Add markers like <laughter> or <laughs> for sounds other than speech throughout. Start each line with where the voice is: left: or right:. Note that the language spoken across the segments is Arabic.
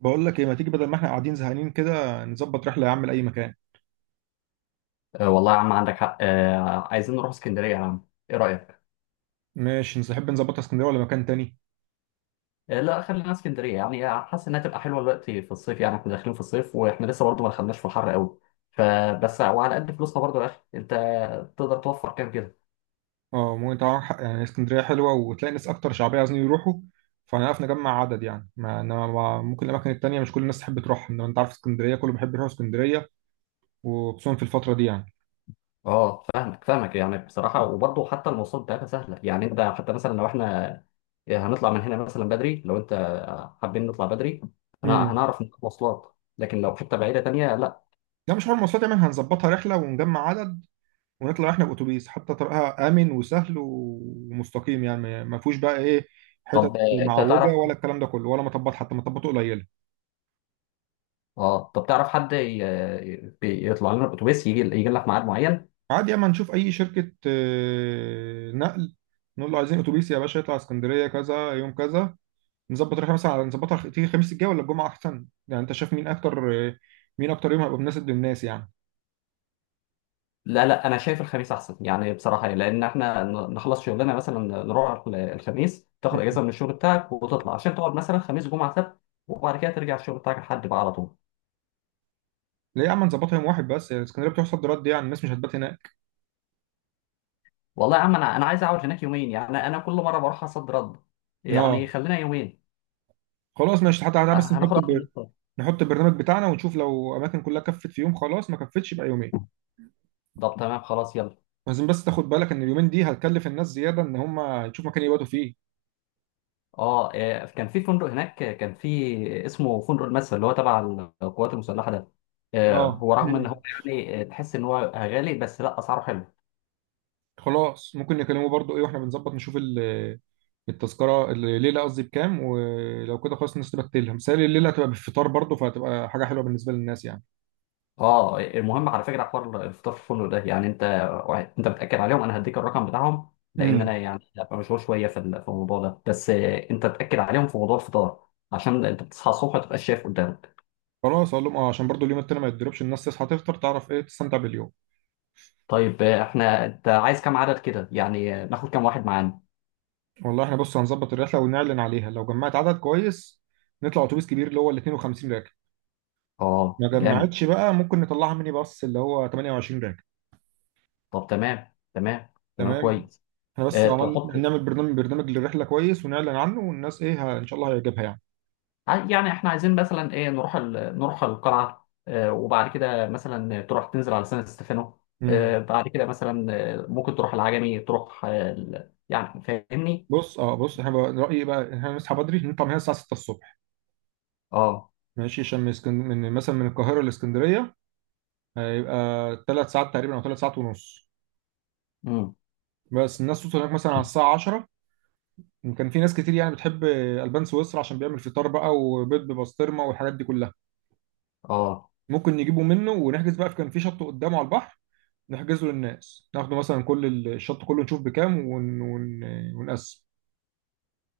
right: بقول لك ايه، ما تيجي بدل ما احنا قاعدين زهقانين كده نظبط رحله يا عم لاي مكان؟
left: آه، والله يا عم عندك حق، عايزين نروح اسكندريه يا عم، ايه رايك؟
right: ماشي، نحب نظبطها اسكندريه ولا مكان تاني؟
left: آه، لا خلينا اسكندريه، يعني حاسس انها تبقى حلوه الوقت في الصيف. يعني احنا داخلين في الصيف واحنا لسه برضه ما دخلناش في الحر قوي. فبس وعلى قد فلوسنا برضه يا اخي انت، تقدر توفر كام كده؟
right: اه ممكن طبعا، يعني اسكندريه حلوه وتلاقي ناس اكتر شعبيه عايزين يروحوا. فهنعرف نجمع عدد، يعني ما إنما ممكن الاماكن التانيه مش كل الناس تحب تروح، انما انت عارف اسكندريه كله بيحب يروح اسكندريه، وخصوصا في الفتره دي يعني.
left: اه فاهمك فاهمك، يعني بصراحه وبرضه حتى المواصلات بتاعتها سهله. يعني انت حتى مثلا لو احنا هنطلع من هنا مثلا بدري، لو انت حابين نطلع بدري،
right: امم
left: هنعرف نجيب مواصلات، لكن لو حته بعيده تانيه، لا.
right: لا مش حوار مواصلات، يعني هنظبطها رحله ونجمع عدد ونطلع احنا باتوبيس، حتى طريقها امن وسهل ومستقيم يعني ما فيهوش بقى ايه، حتت
left: طب انت
right: معوجه
left: تعرف.
right: ولا الكلام ده كله، ولا مطبات، حتى مطبات قليله.
left: اه طب تعرف حد يطلع لنا الاتوبيس، يجي لك ميعاد معين؟
right: عادي، اما نشوف اي شركة نقل، نقول له عايزين اتوبيس يا باشا يطلع اسكندرية كذا، يوم كذا. نظبط رحلة مثلا على نظبطها تيجي الخميس الجاي ولا الجمعة احسن؟ يعني انت شايف مين اكتر مين اكتر يوم هيبقى مناسب للناس يعني.
left: لا، لا، انا شايف الخميس احسن يعني، بصراحه يعني، لان احنا نخلص شغلنا مثلا، نروح الخميس،
right: <laughs> م-
left: تاخد اجازه
right: م.
left: من الشغل بتاعك وتطلع عشان تقعد مثلا خميس جمعه سبت، وبعد كده ترجع الشغل بتاعك لحد بقى على طول.
right: ليه يا عم نظبطها يوم واحد بس؟ يعني اسكندرية بتحصل رد، يعني الناس مش هتبات هناك.
left: والله يا عم، انا عايز اقعد هناك يومين. يعني انا كل مره بروح اصد رد، يعني
right: اه
left: خلينا يومين.
right: خلاص ماشي، حتى تعالى
left: أه،
right: بس
left: هناخدها في النص.
right: نحط البرنامج بتاعنا ونشوف، لو اماكن كلها كفت في يوم خلاص، ما كفتش يبقى يومين.
left: طب تمام، خلاص يلا.
right: لازم بس تاخد بالك ان اليومين دي هتكلف الناس زيادة، ان هم يشوفوا مكان يباتوا فيه.
left: اه، كان في فندق هناك، كان في اسمه فندق المدفع اللي هو تبع القوات المسلحه ده.
right: اه
left: هو رغم ان هو
right: م.
left: يعني تحس ان هو غالي، بس لا، اسعاره حلو.
right: خلاص ممكن نكلمه برضو ايه، واحنا بنظبط نشوف التذكرة الليلة قصدي بكام، ولو كده خلاص الناس تبقى تلهم مثالي، الليلة هتبقى بالفطار برضو، فهتبقى حاجة حلوة بالنسبة للناس يعني.
left: اه، المهم على فكره حوار الفطار في الفندق ده، يعني انت، انت بتاكد عليهم. انا هديك الرقم بتاعهم، لان انا
right: امم
left: يعني هبقى مشغول شويه في في الموضوع ده، بس انت تاكد عليهم في موضوع الفطار عشان انت بتصحى الصبح ما تبقاش شايف قدامك.
right: خلاص اقول لهم، اه عشان برضو اليوم التاني ما يتضربش، الناس تصحى تفطر تعرف ايه تستمتع باليوم.
left: طيب احنا انت عايز كام عدد كده يعني، ناخد كام واحد معانا؟
right: والله احنا بص، هنظبط الرحلة ونعلن عليها، لو جمعت عدد كويس نطلع اتوبيس كبير اللي هو ال 52 راكب،
left: اه،
right: ما
left: جامد.
right: جمعتش بقى ممكن نطلعها ميني باص اللي هو 28 راكب.
left: طب تمام تمام تمام،
right: تمام،
left: كويس.
right: احنا بس عمال
left: تحط
right: نعمل برنامج للرحلة كويس ونعلن عنه، والناس ايه ان شاء الله هيعجبها يعني.
left: يعني احنا عايزين مثلا ايه، نروح نروح القلعه، وبعد كده مثلا تروح تنزل على سان ستيفانو،
right: امم
left: بعد كده مثلا، ممكن تروح العجمي، تروح يعني فاهمني.
right: بص اه بص، احنا رأيي بقى إن احنا نصحى بدري نطلع من هنا الساعة 6 الصبح،
left: اه.
right: ماشي؟ عشان من من مثلا من القاهرة لاسكندرية هيبقى ثلاث ساعات تقريبا او ثلاث ساعات ونص.
left: امم.
right: بس الناس توصل هناك مثلا على الساعة 10، كان في ناس كتير يعني بتحب البان سويسرا، عشان بيعمل فطار بقى وبيض ببسطرمة والحاجات دي كلها.
left: اه.
right: ممكن نجيبه منه ونحجز بقى، في كان في شط قدامه على البحر نحجزه للناس، ناخده مثلا كل الشط كله، نشوف بكام ونقسم،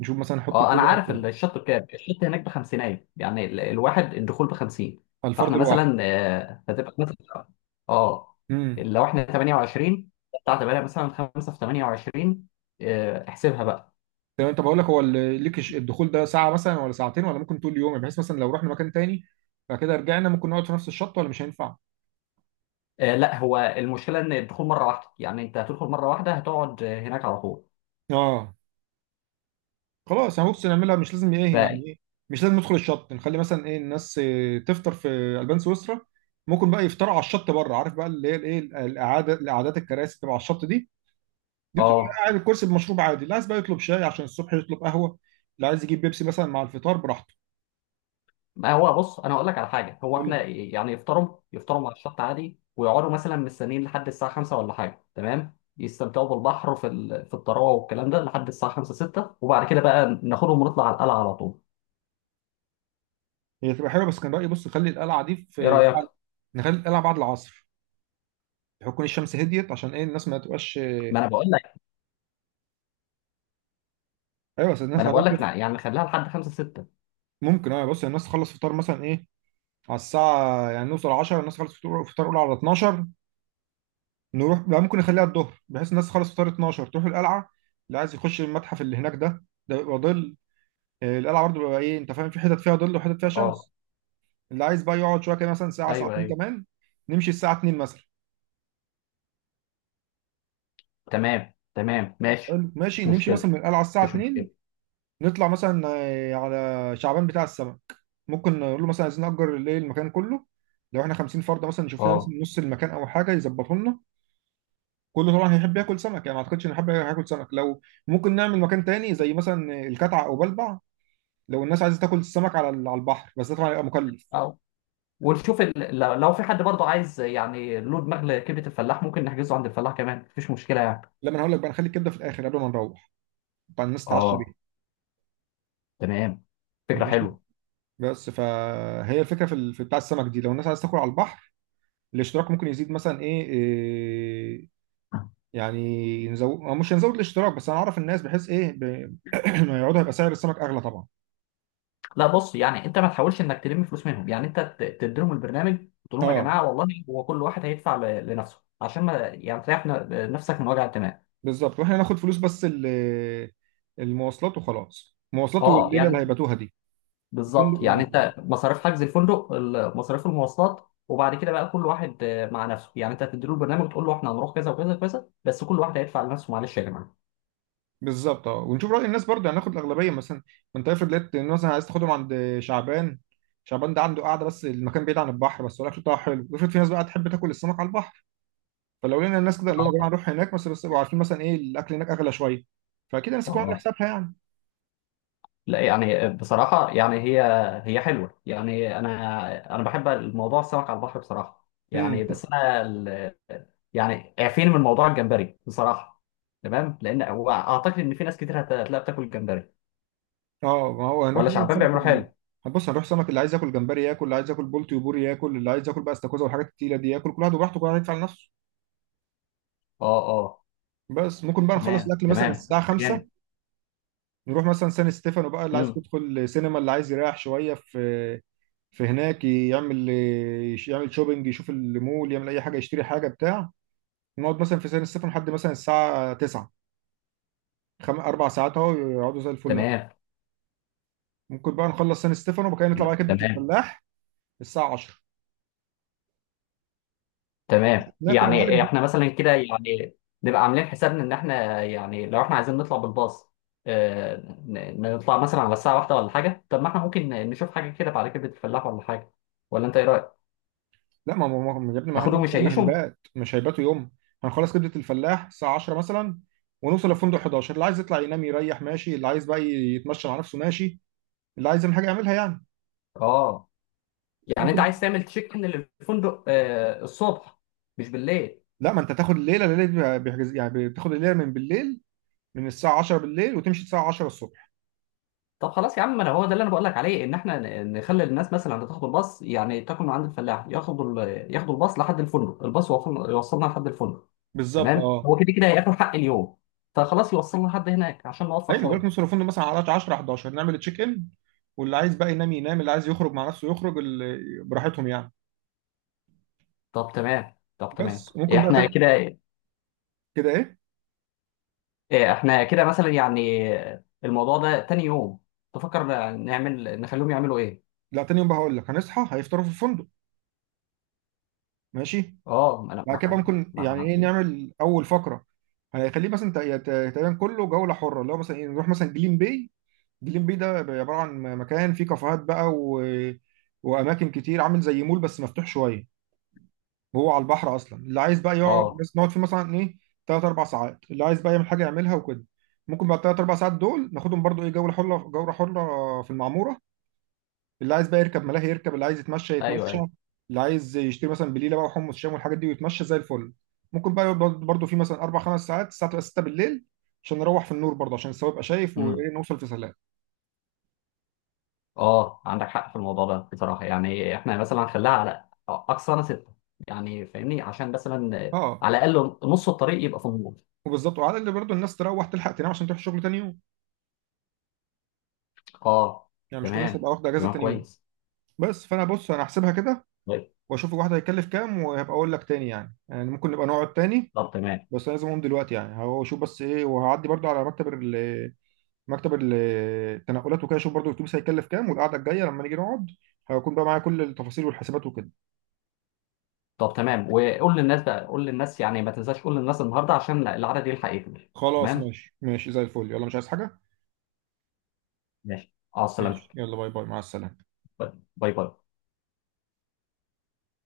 right: نشوف مثلا نحط
left: اه،
right: لكل
left: انا
right: واحد
left: عارف
right: كام.
left: الشط بكام، الشط هناك بخمسينايه يعني، الواحد الدخول بخمسين.
right: على الفرد
left: فاحنا مثلا
right: الواحد.
left: هتبقى مثلا، اه،
right: امم
left: لو احنا 28، بتاع 8 مثلا، 5 في 28، احسبها بقى.
right: تمام، طب اقول لك، هو الدخول ده ساعه مثلا ولا ساعتين، ولا ممكن طول اليوم، بحيث مثلا لو رحنا مكان تاني بعد كده رجعنا ممكن نقعد في نفس الشط، ولا مش هينفع؟
left: آه، لا، هو المشكله ان الدخول مره واحده، يعني انت هتدخل مره واحده، هتقعد هناك على طول.
right: اه خلاص، انا بص نعملها مش لازم
left: ف
right: ايه يعني ايه، مش لازم ندخل الشط، نخلي مثلا ايه الناس تفطر في البان سويسرا، ممكن بقى يفطروا على الشط بره، عارف بقى اللي هي الايه الاعاده الاعادات الكراسي تبع الشط دي، دي بتبقى
left: اه،
right: قاعد الكرسي بمشروب عادي، اللي عايز بقى يطلب شاي، عشان الصبح يطلب قهوه، اللي عايز يجيب بيبسي مثلا مع الفطار براحته.
left: ما هو بص، انا اقول لك على حاجه. هو
right: قول
left: احنا
right: لي.
left: يعني يفطروا مع الشط عادي، ويقعدوا مثلا مستنيين لحد الساعه 5 ولا حاجه تمام، يستمتعوا بالبحر في في الطراوه والكلام ده لحد الساعه 5، 6، وبعد كده بقى ناخدهم ونطلع على القلعه على طول.
right: هي تبقى حلوه، بس كان رايي بص خلي القلعه دي
left: ايه
right: في،
left: رايك؟
right: نخلي القلعه بعد العصر، يكون الشمس هديت، عشان ايه الناس ما تبقاش.
left: ما انا بقول لك
right: ايوه بس
left: ما
right: الناس
left: انا بقول لك،
right: هتطبخ.
left: يعني نخليها لحد 5، 6.
right: ممكن، اه بص الناس تخلص فطار مثلا ايه، على الساعة يعني نوصل 10، الناس تخلص فطور فطار اولى على 12، نروح بقى ممكن نخليها الظهر بحيث الناس تخلص فطار 12 تروح القلعة، اللي عايز يخش المتحف اللي هناك ده ده بيبقى ظل، القلعة برضه بيبقى ايه انت فاهم، في حتت فيها ظل وحتت فيها
left: اه.
right: شمس. اللي عايز بقى يقعد شوية كده مثلا ساعة
left: ايوه
right: ساعتين
left: ايوه،
right: كمان، نمشي الساعة 2 مثلا.
left: تمام تمام، ماشي.
right: حلو، ماشي
left: مش
right: نمشي
left: مشكله،
right: مثلا من القلعة الساعة
left: مش
right: 2،
left: مشكله.
right: نطلع مثلا على شعبان بتاع السمك، ممكن نقول له مثلا عايزين نأجر الليل المكان كله، لو احنا 50 فرد مثلا نشوف لنا
left: اه،
right: مثلا نص المكان او حاجه يظبطه لنا، كله طبعا هيحب ياكل سمك، يعني ما اعتقدش ان حد هياكل سمك لو، ممكن نعمل مكان تاني زي مثلا الكتعة او بلبع، لو الناس عايزه تاكل السمك على على البحر بس ده طبعا هيبقى مكلف.
left: ونشوف لو في حد برضه عايز يعني له دماغ لكبده الفلاح، ممكن نحجزه عند الفلاح كمان، مفيش مشكله يعني.
right: لما انا هقول لك بقى، نخلي الكبده في الاخر قبل ما نروح، طبعا الناس تتعشى
left: اه،
right: بيها.
left: تمام، فكره
right: ماشي،
left: حلوه.
right: بس فهي الفكره في في بتاع السمك دي، لو الناس عايزه تاكل على البحر الاشتراك ممكن يزيد، مثلا ايه, آه، يعني نزود أو مش هنزود الاشتراك، بس هنعرف الناس بحيث ايه <clears throat> ما يقعدوا، هيبقى سعر السمك اغلى طبعا.
left: لا بص، يعني انت ما تحاولش انك تلم فلوس منهم. يعني انت تديلهم البرنامج، تقول لهم يا
right: اه
left: جماعه والله هو كل واحد هيدفع لنفسه عشان ما يعني تريح نفسك من وجع الدماغ.
right: بالظبط، واحنا هناخد فلوس بس المواصلات وخلاص، مواصلات
left: اه
right: والليله اللي
left: يعني
right: هيباتوها دي.
left: بالظبط
right: الفندق
left: يعني،
right: والمواصلات
left: انت مصاريف حجز الفندق، مصاريف المواصلات، وبعد كده بقى كل واحد مع نفسه، يعني انت هتديله البرنامج وتقول له احنا هنروح كذا وكذا وكذا، بس كل واحد هيدفع لنفسه، معلش يا جماعه.
right: بالظبط اه، ونشوف راي الناس برضه، هناخد الاغلبيه. مثلا ما انت افرض لقيت إن مثلا عايز تاخدهم عند شعبان، شعبان ده عنده قاعده بس المكان بعيد عن البحر، بس الاكل بتاعه حلو، افرض في ناس بقى تحب تاكل السمك على البحر، فلو لقينا الناس كده اللي هم يا جماعه
left: اه.
right: نروح هناك بس، بس يبقوا عارفين مثلا ايه الاكل هناك اغلى شويه، فاكيد الناس
left: اه.
right: تكون عامله
left: آه.
right: حسابها يعني.
left: لا، يعني بصراحة، يعني هي حلوة، يعني أنا بحب الموضوع السمك على البحر بصراحة، يعني
right: امم
left: بس أنا يعني اعفيني من موضوع الجمبري بصراحة. تمام، لأن هو أعتقد إن في ناس كتير هتلاقي بتاكل جمبري،
right: اه ما هو هنروح
left: ولا
right: بقى
left: شعبان بيعملوه حلو.
right: بص هنروح سمك، اللي عايز ياكل جمبري ياكل، اللي عايز ياكل بولتي وبوري ياكل، اللي عايز ياكل بقى استاكوزا والحاجات التقيله دي ياكل، كل واحد وبراحته، كل واحد يدفع لنفسه.
left: أه، أه،
right: بس ممكن بقى نخلص
left: تمام
right: الاكل مثلا
left: تمام،
right: الساعه
left: جامد.
right: 5، نروح مثلا سان ستيفانو بقى، اللي عايز
left: امم.
right: يدخل سينما، اللي عايز يريح شويه في، في هناك يعمل، يعمل شوبينج، يشوف المول، يعمل اي حاجه يشتري حاجه بتاع. نقعد مثلا في سان ستيفانو لحد مثلا الساعه 9، اربع ساعات اهو يقعدوا زي الفل.
left: تمام.
right: ممكن بقى نخلص سان ستيفانو وبعد كده نطلع بقى
left: لا،
right: كبده
left: تمام
right: الفلاح الساعه 10،
left: تمام،
right: ناكل يا
left: يعني
right: معلم.
left: احنا مثلا كده يعني، نبقى عاملين حسابنا ان احنا، يعني لو احنا عايزين نطلع بالباص، آه، نطلع مثلا على الساعة واحدة ولا حاجة. طب ما احنا ممكن نشوف حاجة كده بعد كده الفلاح ولا حاجة. ولا انت ايه رأيك؟
right: لا ما ما يا ابني ما احنا
left: ناخدهم
right: قلنا
left: نشيشهم؟
right: هنبات، مش هيباتوا يوم، هنخلص كبدة الفلاح الساعة 10 مثلا، ونوصل للفندق 11، اللي عايز يطلع ينام يريح ماشي، اللي عايز بقى يتمشى مع نفسه ماشي، اللي عايز يعمل حاجة يعملها يعني.
left: اه، يعني انت
right: ممكن.
left: عايز تعمل تشيك ان للفندق الصبح، مش بالليل؟
right: لا ما انت تاخد الليلة دي بيحجز، يعني بتاخد الليلة من بالليل، من الساعة 10 بالليل وتمشي الساعة 10 الصبح.
left: طب خلاص يا عم، ما انا هو ده اللي انا بقول لك عليه، ان احنا نخلي الناس مثلا اللي تاخد الباص يعني تاكل من عند الفلاح، ياخدوا ياخدوا الباص لحد الفندق، الباص يوصلنا لحد الفندق.
right: بالظبط
left: تمام،
right: اه،
left: هو كده كده هياكل حق اليوم، فخلاص يوصلنا لحد هناك عشان نوفر
right: ايوه ما بالك نوصل
left: شويه.
right: للفندق مثلا على 10 11 نعمل تشيك ان، واللي عايز بقى ينام ينام، اللي عايز يخرج مع نفسه يخرج، اللي براحتهم يعني.
left: طب تمام، طب تمام،
right: بس
left: إيه،
right: ممكن بقى
left: احنا
right: تاني
left: كده.
right: كده ايه.
left: إيه، احنا كده مثلا يعني، الموضوع ده تاني يوم، تفكر، نعمل نخليهم يعملوا ايه.
right: لا تاني يوم بقى هقول لك، هنصحى هيفطروا في الفندق ماشي،
left: اه،
right: بعد كده بقى ممكن
left: ما
right: يعني
left: احنا
right: ايه
left: عارفين.
right: نعمل اول فقره، هيخليه مثلا تقريبا كله جوله حره، اللي هو مثلا ايه نروح مثلا جليم باي. جليم باي ده بيبقى عباره عن مكان فيه كافيهات بقى واماكن كتير عامل زي مول بس مفتوح شويه، وهو على البحر اصلا، اللي عايز بقى يقعد
left: اه،
right: بس نقعد فيه مثلا ايه، ثلاث اربع ساعات، اللي عايز بقى يعمل حاجه يعملها وكده. ممكن بعد ثلاث اربع ساعات دول ناخدهم برضو ايه جوله حره، جوله حره في المعموره، اللي عايز بقى يركب ملاهي يركب، اللي عايز يتمشى
left: ايوه
right: يتمشى،
left: ايوه.
right: اللي عايز يشتري مثلا بليله بقى وحمص شام والحاجات دي ويتمشى زي الفل. ممكن بقى يقعد برضه في مثلا اربع خمس ساعات، الساعه تبقى 6 بالليل، عشان نروح في النور برضه، عشان السواق يبقى شايف
left: امم.
right: وايه نوصل في سلام.
left: اه، عندك حق في الموضوع ده بصراحه، يعني احنا مثلا هنخليها على اقصانا سته، يعني فاهمني، عشان مثلا
right: اه
left: على الاقل نص الطريق يبقى في النور.
right: وبالظبط، وعلى اللي برضه الناس تروح تلحق تنام عشان تروح الشغل تاني يوم،
left: اه،
right: يعني مش كل الناس
left: تمام
right: هتبقى واخده اجازه
left: تمام،
right: تاني يوم.
left: كويس.
right: بس فانا بص انا هحسبها كده،
left: طيب.
right: واشوف الواحد هيكلف كام، وهبقى اقول لك تاني يعني، يعني ممكن نبقى نقعد تاني.
left: طب تمام،
right: بس أنا لازم اقوم دلوقتي يعني، هشوف بس ايه، وهعدي برضه على مكتب ال- التنقلات وكده، شوف برضو الاتوبيس هيكلف كام، والقعده الجايه لما نيجي نقعد هيكون بقى معايا كل التفاصيل والحسابات وكده.
left: طب تمام، وقول للناس بقى، قول للناس يعني ما تنساش، قول للناس النهارده عشان العدد يلحق يكمل.
right: خلاص
left: تمام،
right: ماشي ماشي زي الفل، يلا مش عايز حاجه.
left: ماشي. اه،
right: ماشي
left: سلامتك.
right: يلا، باي باي، مع السلامه.
left: باي باي.